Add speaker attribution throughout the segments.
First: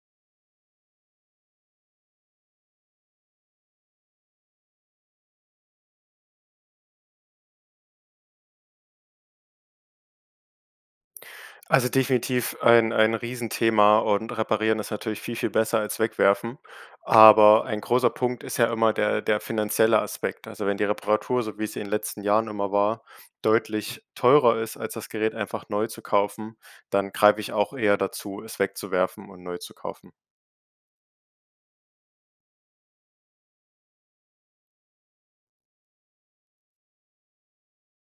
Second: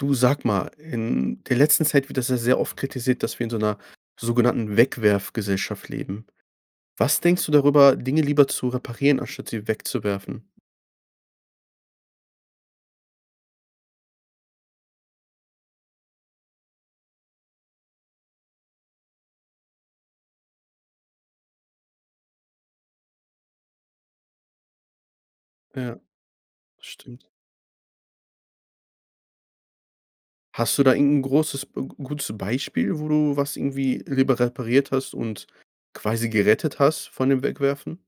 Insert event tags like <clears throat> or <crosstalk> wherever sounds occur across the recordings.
Speaker 1: Du, sag mal, in der letzten Zeit wird das ja sehr oft kritisiert, dass wir in so 'ner sogenannten Wegwerfgesellschaft leben. Was denkst du darüber, Dinge lieber zu reparieren anstatt sie wegzuwerfen?
Speaker 2: Also definitiv ein ein Riesenthema und Reparieren ist natürlich viel, viel besser als Wegwerfen. Aber ein großer Punkt ist ja immer der der finanzielle Aspekt. Also wenn die Reparatur, so wie es in den letzten Jahren immer war, deutlich teurer ist als das Gerät einfach neu
Speaker 1: Ja,
Speaker 2: zu kaufen, dann
Speaker 1: stimmt.
Speaker 2: greife ich auch eher dazu, es wegzuwerfen und neu zu kaufen.
Speaker 1: Hast du da irgend 'n großes, äh, gutes Beispiel, wo du was irgendwie lieber repariert hast und quasi gerettet hast von dem Wegwerfen?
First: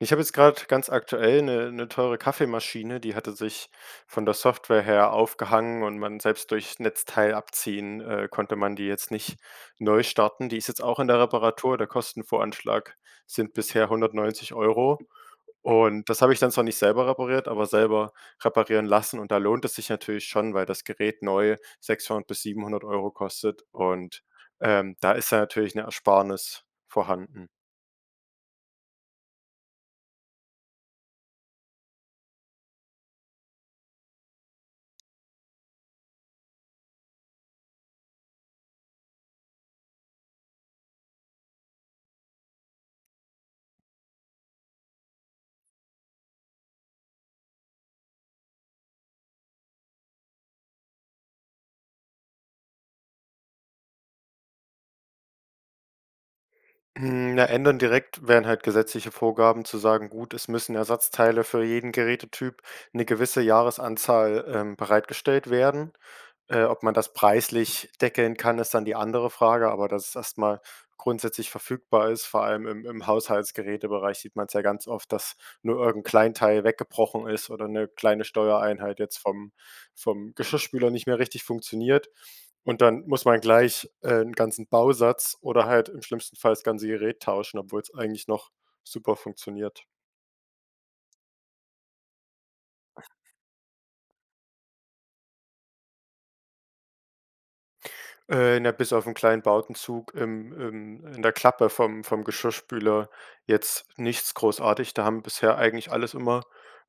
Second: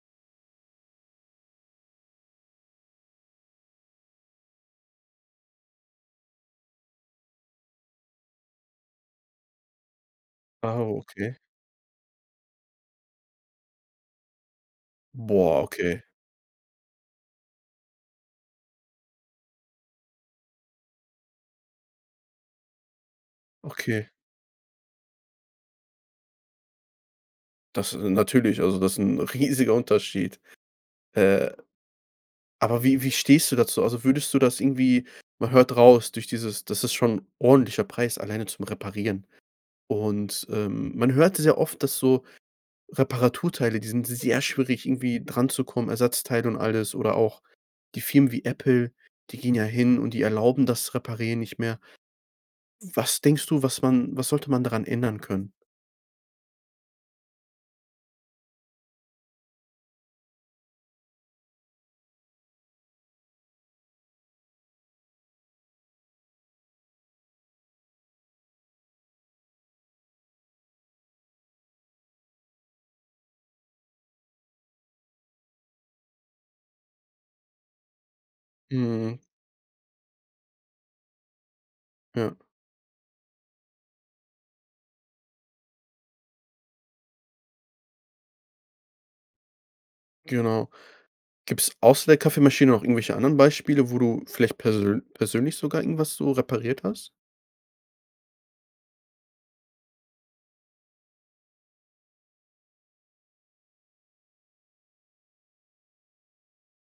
Speaker 2: Ich habe jetzt grad ganz aktuell 'ne 'ne teure Kaffeemaschine, die hatte sich von der Software her aufgehangen und man selbst durchs Netzteil abziehen, äh, konnte man die jetzt nicht neu starten. Die ist
Speaker 1: Ah,
Speaker 2: jetzt auch in der
Speaker 1: okay.
Speaker 2: Reparatur, der Kostenvoranschlag sind bisher 190 €
Speaker 1: Boah, okay.
Speaker 2: und das habe ich dann zwar nicht selber repariert, aber selber reparieren lassen, und da lohnt es sich natürlich schon, weil das Gerät neu 600 bis 700 € kostet
Speaker 1: Okay.
Speaker 2: und, ähm, da ist ja natürlich 'ne Ersparnis vorhanden.
Speaker 1: Das natürlich, also das ist 'n riesiger Unterschied. Äh, aber wie wie stehst du dazu? Also würdest du das irgendwie man hört raus, durch dieses das ist schon 'n ordentlicher Preis alleine zum Reparieren. Und, ähm, man hört es ja oft, dass so Reparaturteile, die sind sehr schwierig, irgendwie dranzukommen, Ersatzteile und alles oder auch die Firmen wie Apple, die gehen ja hin und die erlauben das Reparieren nicht mehr. Was denkst du, was man was sollte man daran ändern können?
Speaker 2: Hm, na, ändern direkt wären halt gesetzliche Vorgaben, zu sagen: Gut, es müssen Ersatzteile für jeden Gerätetyp 'ne gewisse Jahresanzahl, ähm, bereitgestellt werden. Äh, ob man das preislich deckeln kann, ist dann die andere Frage, aber dass es erst mal grundsätzlich verfügbar ist. Vor allem im im Haushaltsgeräte-Bereich sieht man's ja ganz oft, dass nur irgend 'n kleinen Teil weggebrochen ist oder 'ne kleine Steuereinheit jetzt
Speaker 1: Mhm.
Speaker 2: vom vom Geschirrspüler nicht mehr richtig funktioniert.
Speaker 1: Ja.
Speaker 2: Und dann muss man gleich, äh, 'n ganzen Bausatz oder halt im schlimmsten Fall das ganze Gerät tauschen, obwohl's eigentlich noch super funktioniert.
Speaker 1: Genau. Gibt's außer der Kaffeemaschine noch irgendwelche anderen Beispiele, wo du vielleicht persön persönlich sogar irgendwas so repariert hast?
Speaker 2: Äh, na, bis auf 'n kleinen Bowdenzug im im in der Klappe vom vom Geschirrspüler jetzt nichts großartig. Da haben bisher eigentlich alles immer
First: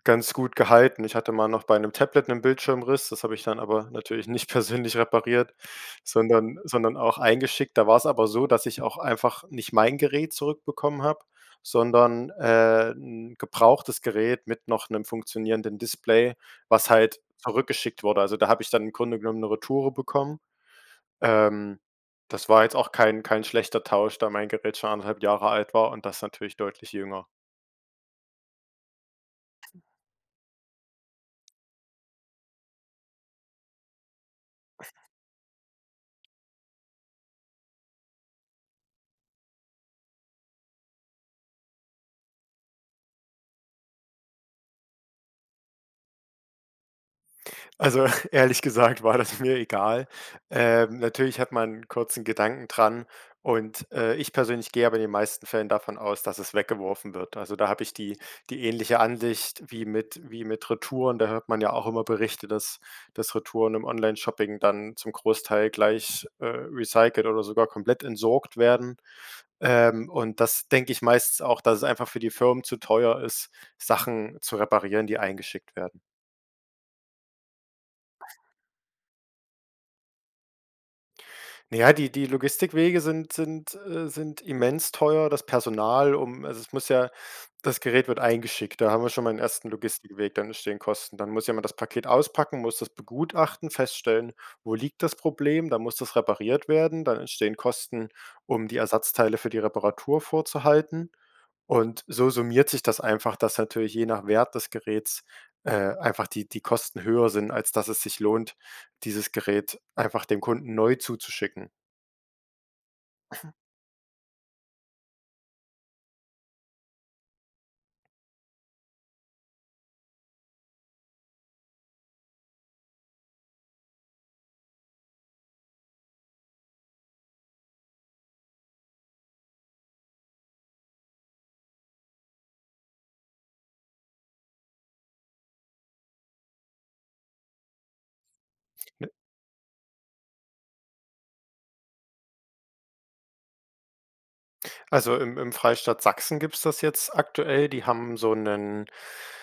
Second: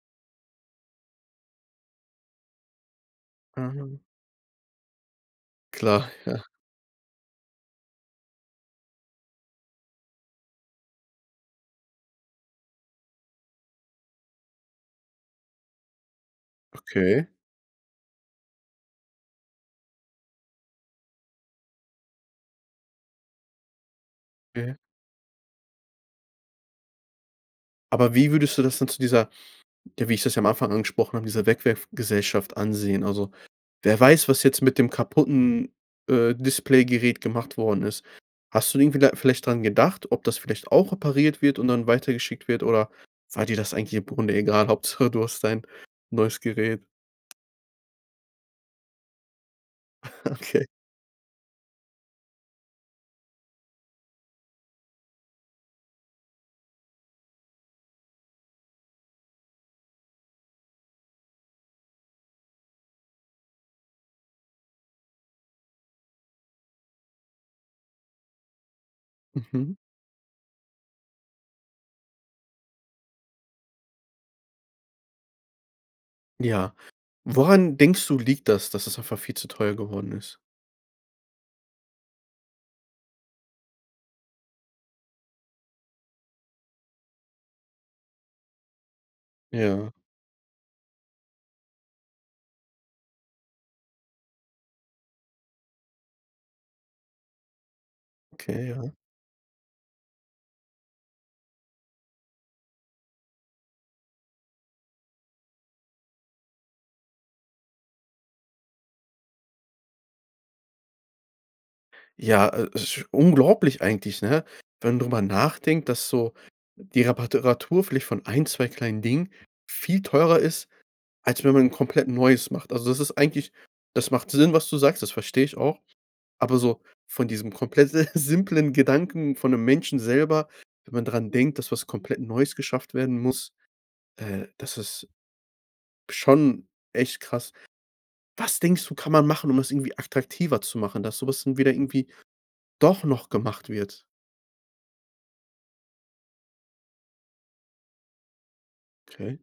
Speaker 2: ganz gut gehalten. Ich hatte mal noch bei 'nem Tablet 'n Bildschirmriss, das habe ich dann aber
Speaker 1: Mhm.
Speaker 2: natürlich nicht persönlich repariert,
Speaker 1: Klar, ja.
Speaker 2: sondern sondern auch eingeschickt. Da war's aber so, dass ich auch einfach nicht mein Gerät zurückbekommen habe, sondern, äh, 'n gebrauchtes Gerät mit noch 'nem funktionierenden Display, was halt
Speaker 1: Okay.
Speaker 2: zurückgeschickt wurde. Also da habe ich dann im Grunde genommen 'ne Retoure bekommen. Ähm, das war jetzt auch kein kein schlechter Tausch, da mein
Speaker 1: Mhm.
Speaker 2: Gerät schon 1,5 Jahre alt war und das natürlich deutlich jünger.
Speaker 1: Aber wie würdest du das denn zu dieser ja, wie ich das am Anfang angesprochen habe, dieser Wegwerfgesellschaft ansehen? Also wer weiß, was jetzt mit dem kaputten, äh, Displaygerät gemacht worden ist? Hast du denn irgendwie da vielleicht dran gedacht, ob das vielleicht auch repariert wird und dann weitergeschickt wird, oder war dir das eigentlich im Grunde egal, Hauptsache du hast dein neues Gerät.
Speaker 2: Also ehrlich gesagt war das mir egal.
Speaker 1: Okay.
Speaker 2: Ähm, natürlich hat man 'n kurzen Gedanken dran und äh, ich persönlich gehe aber in den meisten Fällen davon aus, dass es weggeworfen wird. Also da habe ich die die ähnliche Ansicht wie mit wie mit Retouren. Da hört man ja auch immer Berichte, dass dass Retouren im Onlineshopping dann zum Großteil gleich, äh, recycelt oder sogar komplett entsorgt werden.
Speaker 1: Mhm.
Speaker 2: Ähm, und das denke ich meistens auch, dass es einfach für die Firmen zu teuer ist, Sachen zu reparieren die eingeschickt werden.
Speaker 1: Ja. Woran denkst du, liegt das, dass es einfach viel zu teuer geworden ist?
Speaker 2: Naja, die die Logistikwege sind sind, äh sind immens teuer, das Personal um also, es muss ja das Gerät wird eingeschickt. Da haben wir schon mal den 1.
Speaker 1: Ja.
Speaker 2: Logistikweg. Dann entstehen Kosten. Dann muss jemand das Paket auspacken, muss das begutachten, feststellen: Wo liegt das Problem? Dann muss das repariert werden. Dann entstehen Kosten, um
Speaker 1: Okay,
Speaker 2: die
Speaker 1: ja.
Speaker 2: Ersatzteile für die Reparatur vorzuhalten. Und so summiert sich das einfach, dass natürlich je nach Wert des Geräts, äh, einfach die die Kosten höher sind, als dass es sich lohnt, dieses Gerät einfach dem Kunden neu zuzuschicken.
Speaker 1: Ja, äh esch
Speaker 2: <clears throat>
Speaker 1: unglaublich eigentlich, ne? Wenn drüber nachdenkt, dass so die Repara Teratur vielleicht von 1, 2 kleinen Dingen viel teurer ist, als wenn man 'n komplett Neues macht. Also, das ist eigentlich das macht Sinn, was du sagst. Das verstehe ich auch. Aber so von diesem komplett äh, simplen Gedanken von 'nem Menschen selber, wenn man dran denkt, dass was komplett Neues geschafft werden muss, äh, das ist schon echt krass. Was denkst du,
Speaker 2: Ne.
Speaker 1: kann man machen, um das irgendwie attraktiver zu machen, dass so was dann wieder irgendwie doch noch gemacht wird?
Speaker 2: Also, im im Freistaat Sachsen gibt's das jetzt aktuell. Die haben so 'nen-
Speaker 1: Okay.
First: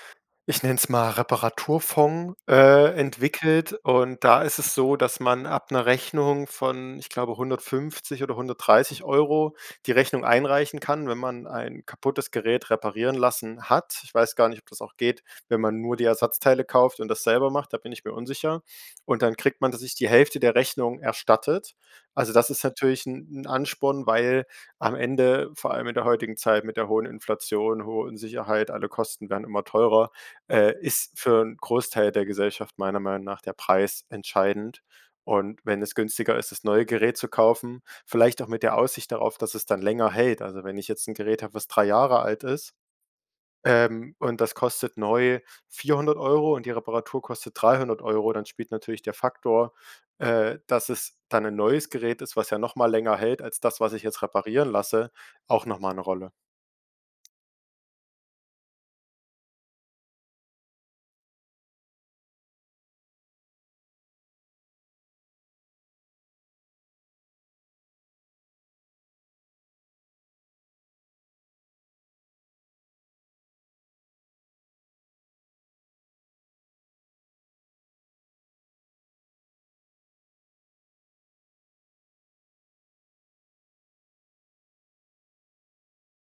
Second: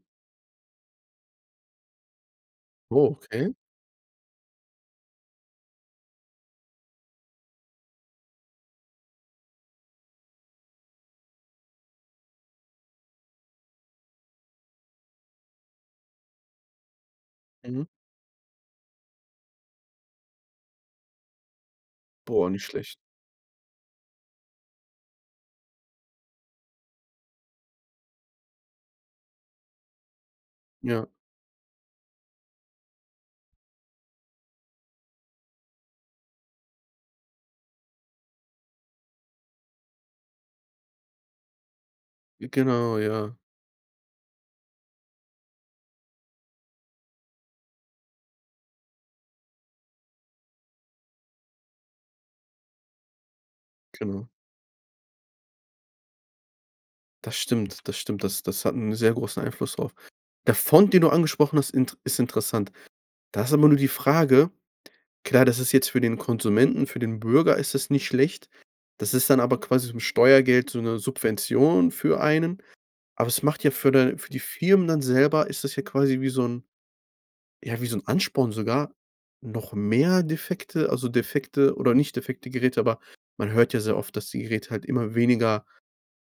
Speaker 2: ich nenn's mal, Reparaturfond- äh,
Speaker 1: Oh okay.
Speaker 2: entwickelt und da ist es so, dass man ab 'ner Rechnung von, ich glaube, 150 € oder 130 € die Rechnung einreichen kann, wenn man ein kaputtes Gerät reparieren lassen hat. Ich weiß gar nicht, ob das auch geht, wenn man nur die Ersatzteile kauft und das selber macht, da
Speaker 1: Mhm.
Speaker 2: bin ich mir unsicher. Und dann kriegt man tatsächlich die Hälfte der Rechnung erstattet. Also, das
Speaker 1: Boah,
Speaker 2: ist
Speaker 1: nicht schlecht.
Speaker 2: natürlich 'n 'n Ansporn, weil am Ende, vor allem in der heutigen Zeit mit der hohen Inflation, hohen Sicherheit, alle Kosten werden immer teurer, äh,
Speaker 1: Ja.
Speaker 2: ist für 'n Großteil der Gesellschaft meiner Meinung nach der Preis entscheidend. Und wenn es günstiger ist, das neue Gerät zu kaufen, vielleicht auch mit der Aussicht darauf, dass es dann länger hält also, wenn ich jetzt 'n Gerät hab, was 3 Jahre alt ist,
Speaker 1: Genau, ja.
Speaker 2: ähm, und das kostet neu 400 € und die Reparatur kostet 300 €, dann spielt natürlich der Faktor, äh, dass es dann 'nen neues Gerät ist, was ja noch mal länger hält als das, was ich jetzt
Speaker 1: Genau.
Speaker 2: reparieren lasse, auch noch mal 'ne Rolle.
Speaker 1: Das stimmt, das stimmt. Das das hat 'n sehr großen Einfluss drauf. Der Fonds, den du angesprochen hast, int ist interessant. Da ist aber nur die Frage, klar, das ist jetzt für den Konsumenten, für den Bürger ist das nicht schlecht. Das ist dann aber quasi so 'n Steuergeld, so 'ne Subvention für einen, aber es macht ja für den für die Firmen dann selber ist das ja quasi wie so 'n ja, wie so 'n Ansporn sogar noch mehr defekte also, defekte oder nicht defekte Geräte, aber man hört ja sehr oft, dass die Geräte halt immer weniger,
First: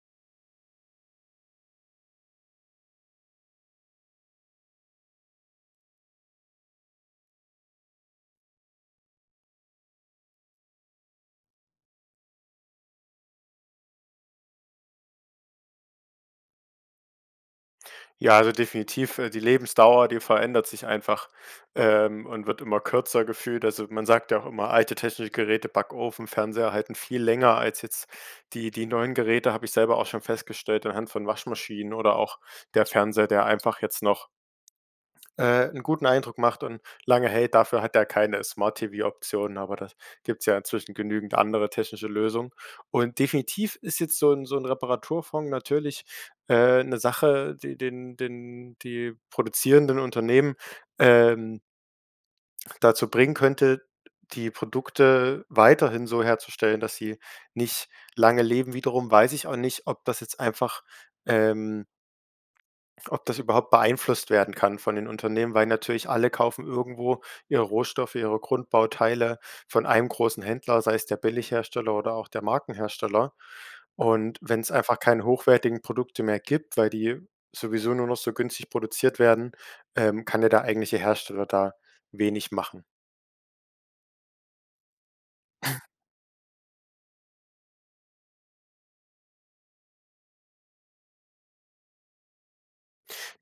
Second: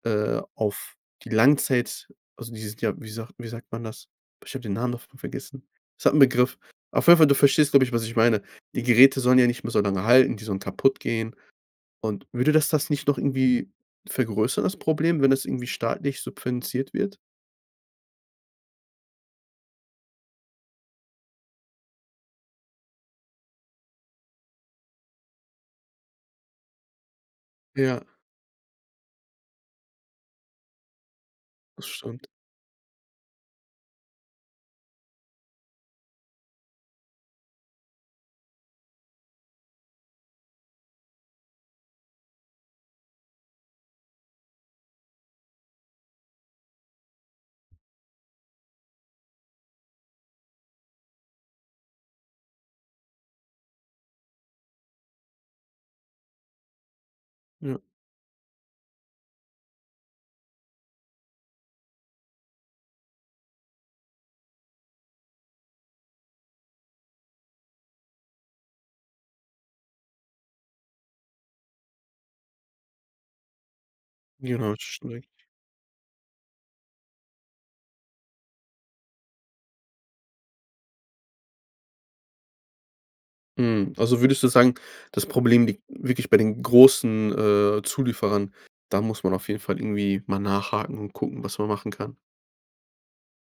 Speaker 1: äh, auf die Langzeit also, die sind ja, wie sagt wie sagt man das? Boah, ich habe den Namen davon vergessen. Es hat 'n Begriff. Auf jeden Fall, du verstehst, glaube ich, was ich meine. Die Geräte sollen ja nicht mehr so lange halten, die sollen kaputtgehen. Und würde dass das nicht noch irgendwie vergrößern das Problem, wenn es irgendwie staatlich subventioniert wird?
Speaker 2: Ja, also definitiv, äh, die Lebensdauer, die verändert sich einfach, ähm, und wird immer kürzer gefühlt. Also, man sagt ja auch immer, alte technische Geräte, Backofen, Fernseher halten viel länger als
Speaker 1: Ja.
Speaker 2: jetzt die die neuen Geräte. Habe ich selber auch schon festgestellt anhand von
Speaker 1: Das
Speaker 2: Waschmaschinen oder
Speaker 1: stimmt.
Speaker 2: auch der Fernseher, der einfach jetzt noch äh, 'n guten Eindruck macht und lange hält, dafür hat er keine Smart TV-Optionen, aber das gibt's ja inzwischen genügend andere technische Lösung. Und definitiv ist jetzt so 'n so 'n Reparaturfond natürlich, äh, 'ne Sache, die den den die produzierenden Unternehmen, ähm dazu bringen könnte, die Produkte weiterhin so herzustellen, dass sie
Speaker 1: Ja.
Speaker 2: nicht lange leben. Wiederum weiß ich auch nicht, ob das jetzt einfach, ähm f ob das überhaupt beeinflusst werden kann von den Unternehmen, weil natürlich alle kaufen irgendwo ihre Rohstoffe, ihre Grundbauteile von einem großen Händler, sei es der Billighersteller oder auch der Markenhersteller. Und
Speaker 1: Genau,
Speaker 2: wenn's
Speaker 1: das ist
Speaker 2: einfach
Speaker 1: schon
Speaker 2: keine
Speaker 1: richtig.
Speaker 2: hochwertigen Produkte mehr gibt, weil die sowieso nur noch so günstig produziert werden, ähm, kann der da eigentliche Hersteller da wenig machen.
Speaker 1: Mhm, also würdest du sagen, das Problem liegt
Speaker 2: <chuckles>
Speaker 1: wirklich bei den großen, äh, Zulieferern? Da muss man auf jeden Fall irgendwie mal nachhaken und gucken, was man machen kann?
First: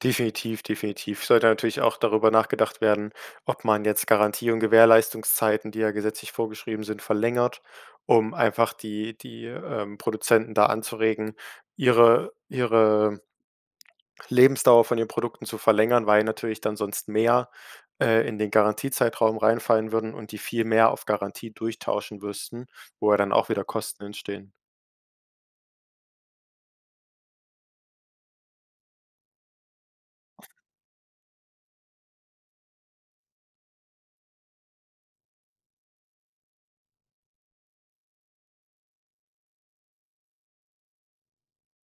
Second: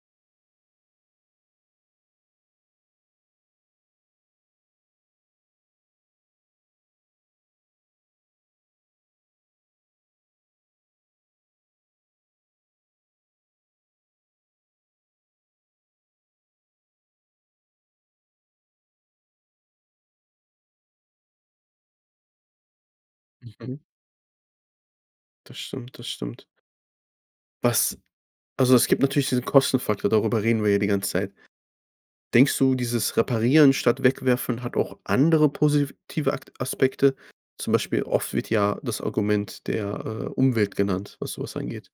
Speaker 2: Definitiv, definitiv. Sollte natürlich auch darüber nachgedacht werden, ob man jetzt Garantie und Gewährleistungszeiten, die ja gesetzlich vorgeschrieben sind, verlängert, um einfach die die, ähm, Produzenten da anzuregen, ihre ihre Lebensdauer von den Produkten zu verlängern, weil natürlich dann sonst mehr, äh, in den Garantiezeitraum reinfallen würden und die viel mehr auf Garantie durchtauschen müssten, wo ja dann auch wieder
Speaker 1: Mhm.
Speaker 2: Kosten entstehen.
Speaker 1: Das stimmt, das stimmt. Was also, es gibt natürlich diesen Kostenfaktor, darüber reden wir ja die ganze Zeit. Denkst du, dieses Reparieren statt Wegwerfen hat auch andere positive A Aspekte? Zum Beispiel oft wird ja das Argument der, äh, Umwelt genannt, was so was angeht.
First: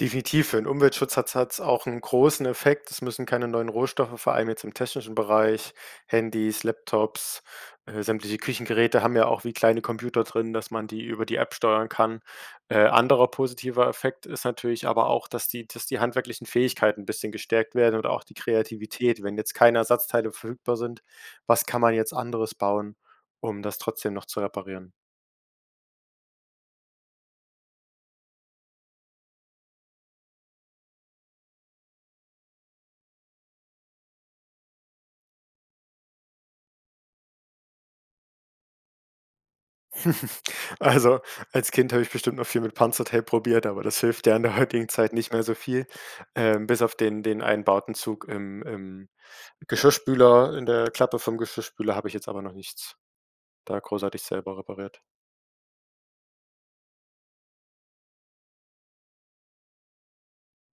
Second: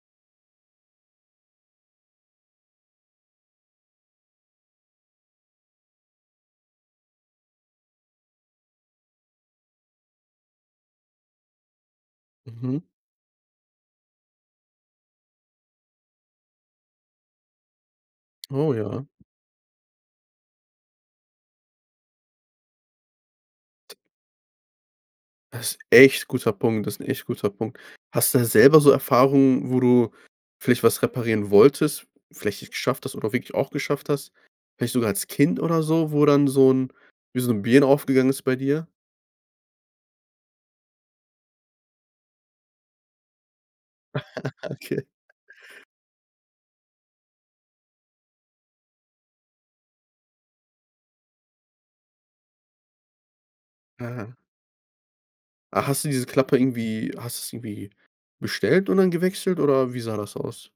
Speaker 2: Definitiv, für 'n Umweltschutz hat es hat es auch 'n großen Effekt. Es müssen keine neuen Rohstoffe, vor allem jetzt im technischen Bereich Handys, Laptops, äh, sämtliche Küchengeräte haben ja auch wie kleine Computer drin, dass man die über die App steuern kann. Äh,
Speaker 1: Mhm.
Speaker 2: anderer positiver Effekt ist natürlich aber auch, dass die dass die handwerklichen Fähigkeiten 'n bisschen gestärkt werden oder auch die
Speaker 1: Oh ja.
Speaker 2: Kreativität, wenn jetzt keine Ersatzteile verfügbar sind- was kann man jetzt anderes bauen, um das trotzdem noch zu reparieren?
Speaker 1: Das 'n echt guter Punkt das ist 'n echt guter Punkt. Hast du da selber so Erfahrungen, wo du vielleicht was reparieren wolltest, vielleicht nicht geschafft hast oder wirklich auch geschafft hast? Vielleicht sogar als Kind oder so, wo dann so 'n wie so 'ne Birne aufgegangen ist bei dir?
Speaker 2: <chuckles> Also, als Kind habe ich bestimmt noch viel mit Panzertape probiert, aber das hilft ja in der
Speaker 1: <chuckles>
Speaker 2: heutigen
Speaker 1: Okay.
Speaker 2: Zeit nicht mehr so viel. Ähm, bis auf den den einen Bowdenzug im im Geschirrspüler, in der Klappe vom Geschirrspüler, habe ich jetzt aber noch nichts da großartig
Speaker 1: Aha.
Speaker 2: selber repariert.
Speaker 1: Ah, hast du diese Klappe irgendwie hast du's irgendwie bestellt und dann gewechselt oder wie sah das aus?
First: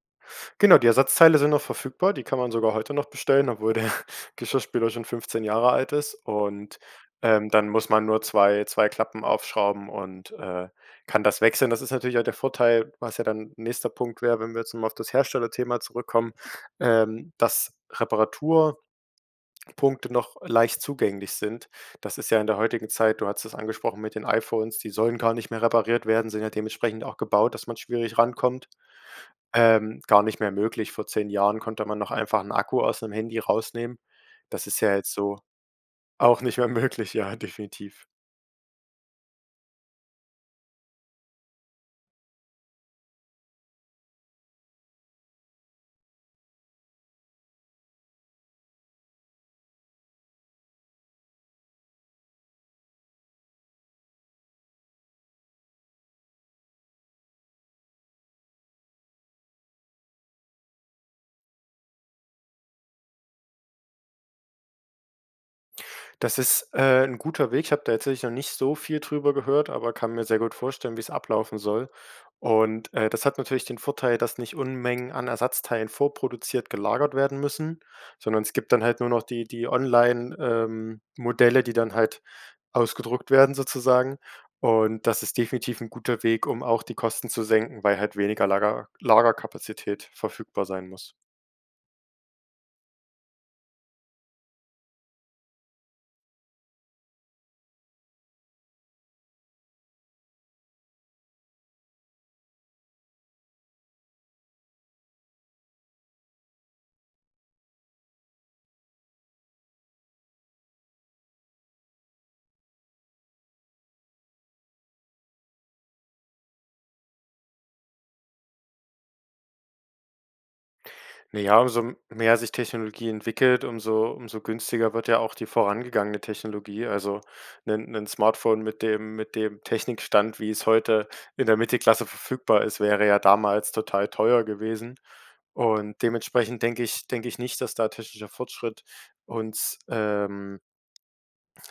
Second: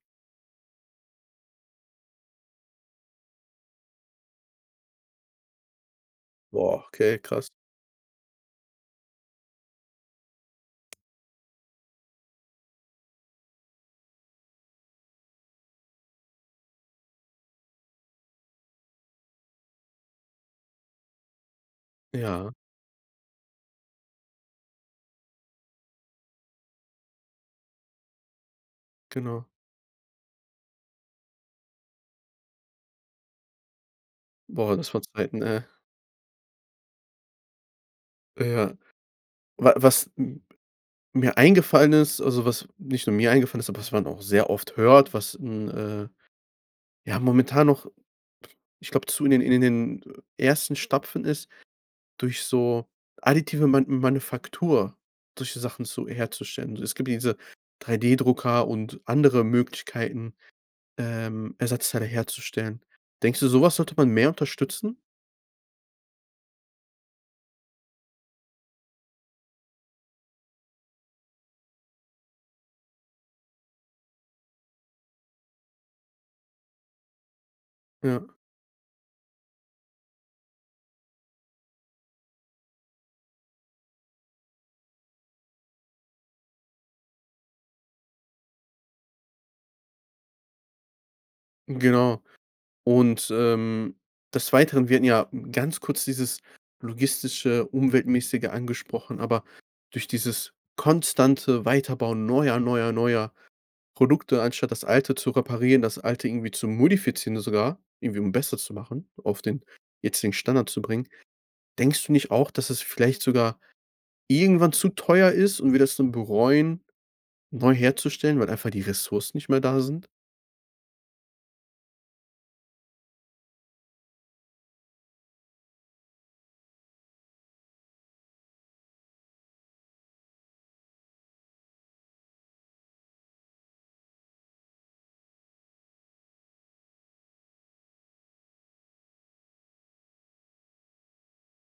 Speaker 2: Genau, die Ersatzteile sind noch verfügbar, die kann man sogar heute noch bestellen, obwohl der Geschirrspüler schon 15 Jahre alt ist. Und,
Speaker 1: Boah, okay, krass.
Speaker 2: ähm, dann muss man nur 2 2 Klappen aufschrauben und, äh, kann das wechseln. Das ist natürlich auch der Vorteil, was ja dann nächster 'n Punkt wäre, wenn wir jetzt mal auf das Herstellerthema zurückkommen. Ähm, dass Reparaturpunkte noch leicht zugänglich sind. Das ist ja in
Speaker 1: Ja.
Speaker 2: der heutigen Zeit du hattest es angesprochen mit den iPhones, die sollen gar nicht mehr repariert werden, sind ja dementsprechend auch gebaut, dass man schwierig rankommt,
Speaker 1: Genau.
Speaker 2: ähm, gar nicht mehr möglich. Vor 10 Jahren konnte man noch einfach 'n Akku aus 'nem Handy rausnehmen. Das
Speaker 1: Boah,
Speaker 2: ist ja
Speaker 1: das war
Speaker 2: jetzt so
Speaker 1: Zeiten, ey.
Speaker 2: auch nicht mehr möglich, ja, definitiv.
Speaker 1: Ja. Wa was m mir eingefallen ist also, was nicht nur mir eingefallen ist, aber was man auch sehr oft hört, was 'n, äh, ja, momentan noch, ich glaube, zu <unintelligible> in den in den ersten Stapfen ist, durch so additive Ma Manufaktur solche Sachen zu herzustellen. Also es gibt diese 3D-Drucker und andere Möglichkeiten, ähm, Ersatzteile herzustellen. Denkst du, so was sollte man mehr unterstützen?
Speaker 2: Das ist, äh, 'n guter Weg. Ich habe da tatsächlich noch nicht so viel drüber gehört, aber kann mir sehr gut vorstellen, wie es ablaufen soll. Und, äh, das hat natürlich den Vorteil, dass nicht Unmengen an Ersatzteilen vorproduziert gelagert werden müssen,
Speaker 1: Ja.
Speaker 2: sondern es gibt dann halt nur noch die die Online ähm, Modelle, die dann halt ausgedruckt werden sozusagen. Und das ist definitiv 'n guter Weg, um auch die Kosten zu senken, weil halt weniger Lager Lagerkapazität verfügbar sein muss.
Speaker 1: Genau. Und, ähm, des Weiteren wir hatten ja ganz kurz dieses logistische, umweltmäßige angesprochen, aber durch dieses konstante Weiterbauen neuer, neuer, neuer Produkte anstatt das Alte zu reparieren, das Alte irgendwie zu modifizieren sogar, irgendwie um besser zu machen, auf den jetzigen Standard zu bringen, denkst du nicht auch, dass es vielleicht sogar irgendwann zu teuer ist und wir das dann bereuen neu herzustellen, weil einfach die Ressourcen nicht mehr da sind?
Speaker 2: Naja, umso mehr sich Technologie entwickelt, umso umso günstiger wird ja auch die vorangegangene Technologie. Also 'nen 'nen Smartphone mit dem mit dem Technikstand, wie es heute in der Mittelklasse verfügbar ist, wäre ja damals total teuer gewesen und dementsprechend denke ich denke ich nicht, dass da technischer Fortschritt uns, ähm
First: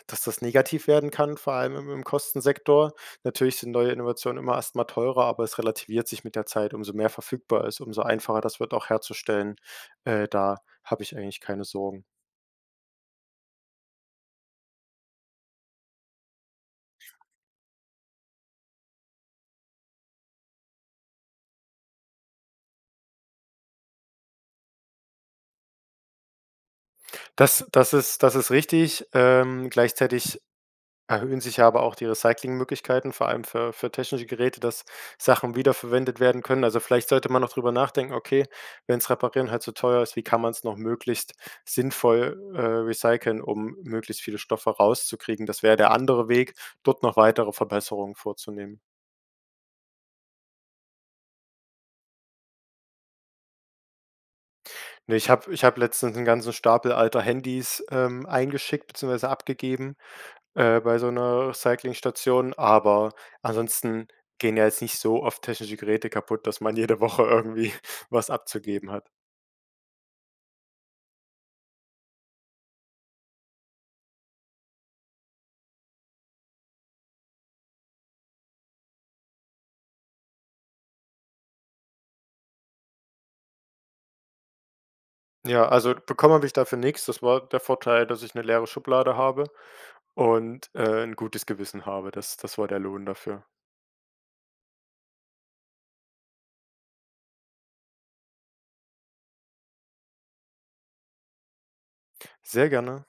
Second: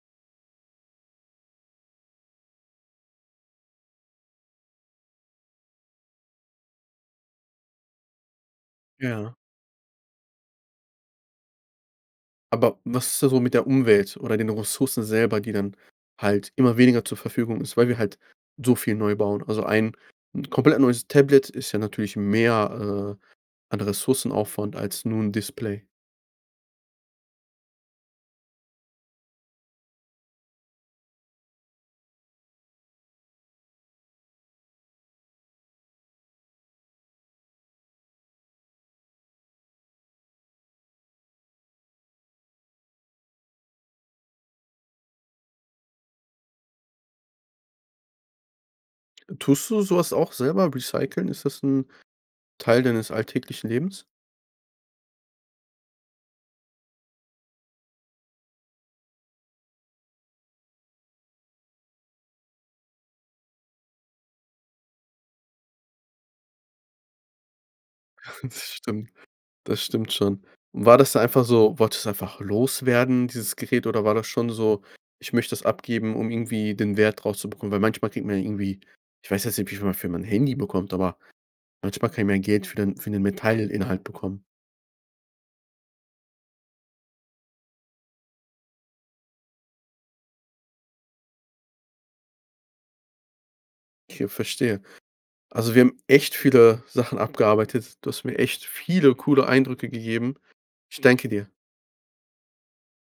Speaker 2: dass das negativ werden kann, vor allem im im Kostensektor. Natürlich sind neue Innovationen immer erst mal teurer, aber es relativiert sich mit der Zeit. Umso mehr verfügbar ist, umso einfacher das wird auch
Speaker 1: Ja.
Speaker 2: herzustellen, äh, da habe ich eigentlich keine Sorgen.
Speaker 1: Aber was ist da so mit der Umwelt oder den Ressourcen selber, die dann halt immer weniger zur Verfügung ist, weil wir halt so viel neu bauen? Also ein 'n komplett neues Tablet ist ja natürlich mehr, äh, an Ressourcenaufwand als nur 'n Display.
Speaker 2: Das das ist das ist richtig. Ähm, gleichzeitig erhöhen sich ja aber auch die Recycling-Möglichkeiten, vor allem für für technische Geräte, dass Sachen wiederverwendet werden können. Also vielleicht sollte man auch drüber nachdenken: „Okay, wenn's Reparieren halt zu teuer ist, wie kann man's noch möglichst sinnvoll, äh, recyceln, um möglichst viele Stoffe rauszukriegen?“ Das wär der andere Weg, dort noch weitere Verbesserungen vorzunehmen.
Speaker 1: Tust du so was auch selber recyceln? Ist das 'n Teil deines alltäglichen Lebens?
Speaker 2: Ne, ich habe ich habe letztens 'n ganzen Stapel alter Handys, ähm, eingeschickt beziehungsweise abgegeben, äh, bei so 'ner Recycling-Station, aber ansonsten gehen ja jetzt nicht so oft technische Geräte kaputt, dass man jede Woche irgendwie was
Speaker 1: Das
Speaker 2: abzugeben hat.
Speaker 1: stimmt. Das stimmt schon. Und war das da einfach so, wolltest du das einfach loswerden, dieses Gerät, oder war das schon so: „Ich möchte es abgeben, um irgendwie den Wert rauszubekommen?“ Weil manchmal kriegt man ja irgendwie ich weiß jetzt nicht, wie viel man für mein Handy bekommt, aber manchmal kann man Geld für den für den Metall-Inhalt bekommen.
Speaker 2: Ja, also bekommen habe ich dafür nix, das war der Vorteil, dass ich 'ne leere Schublade habe und, äh, 'n gutes Gewissen habe. Das das war der Lohn dafür.
Speaker 1: Okay. Verstehe. Also wir haben echt viele Sachen abgearbeitet. Du hast mir echt viele coole Eindrücke gegeben. Ich danke dir.
Speaker 2: Sehr gerne.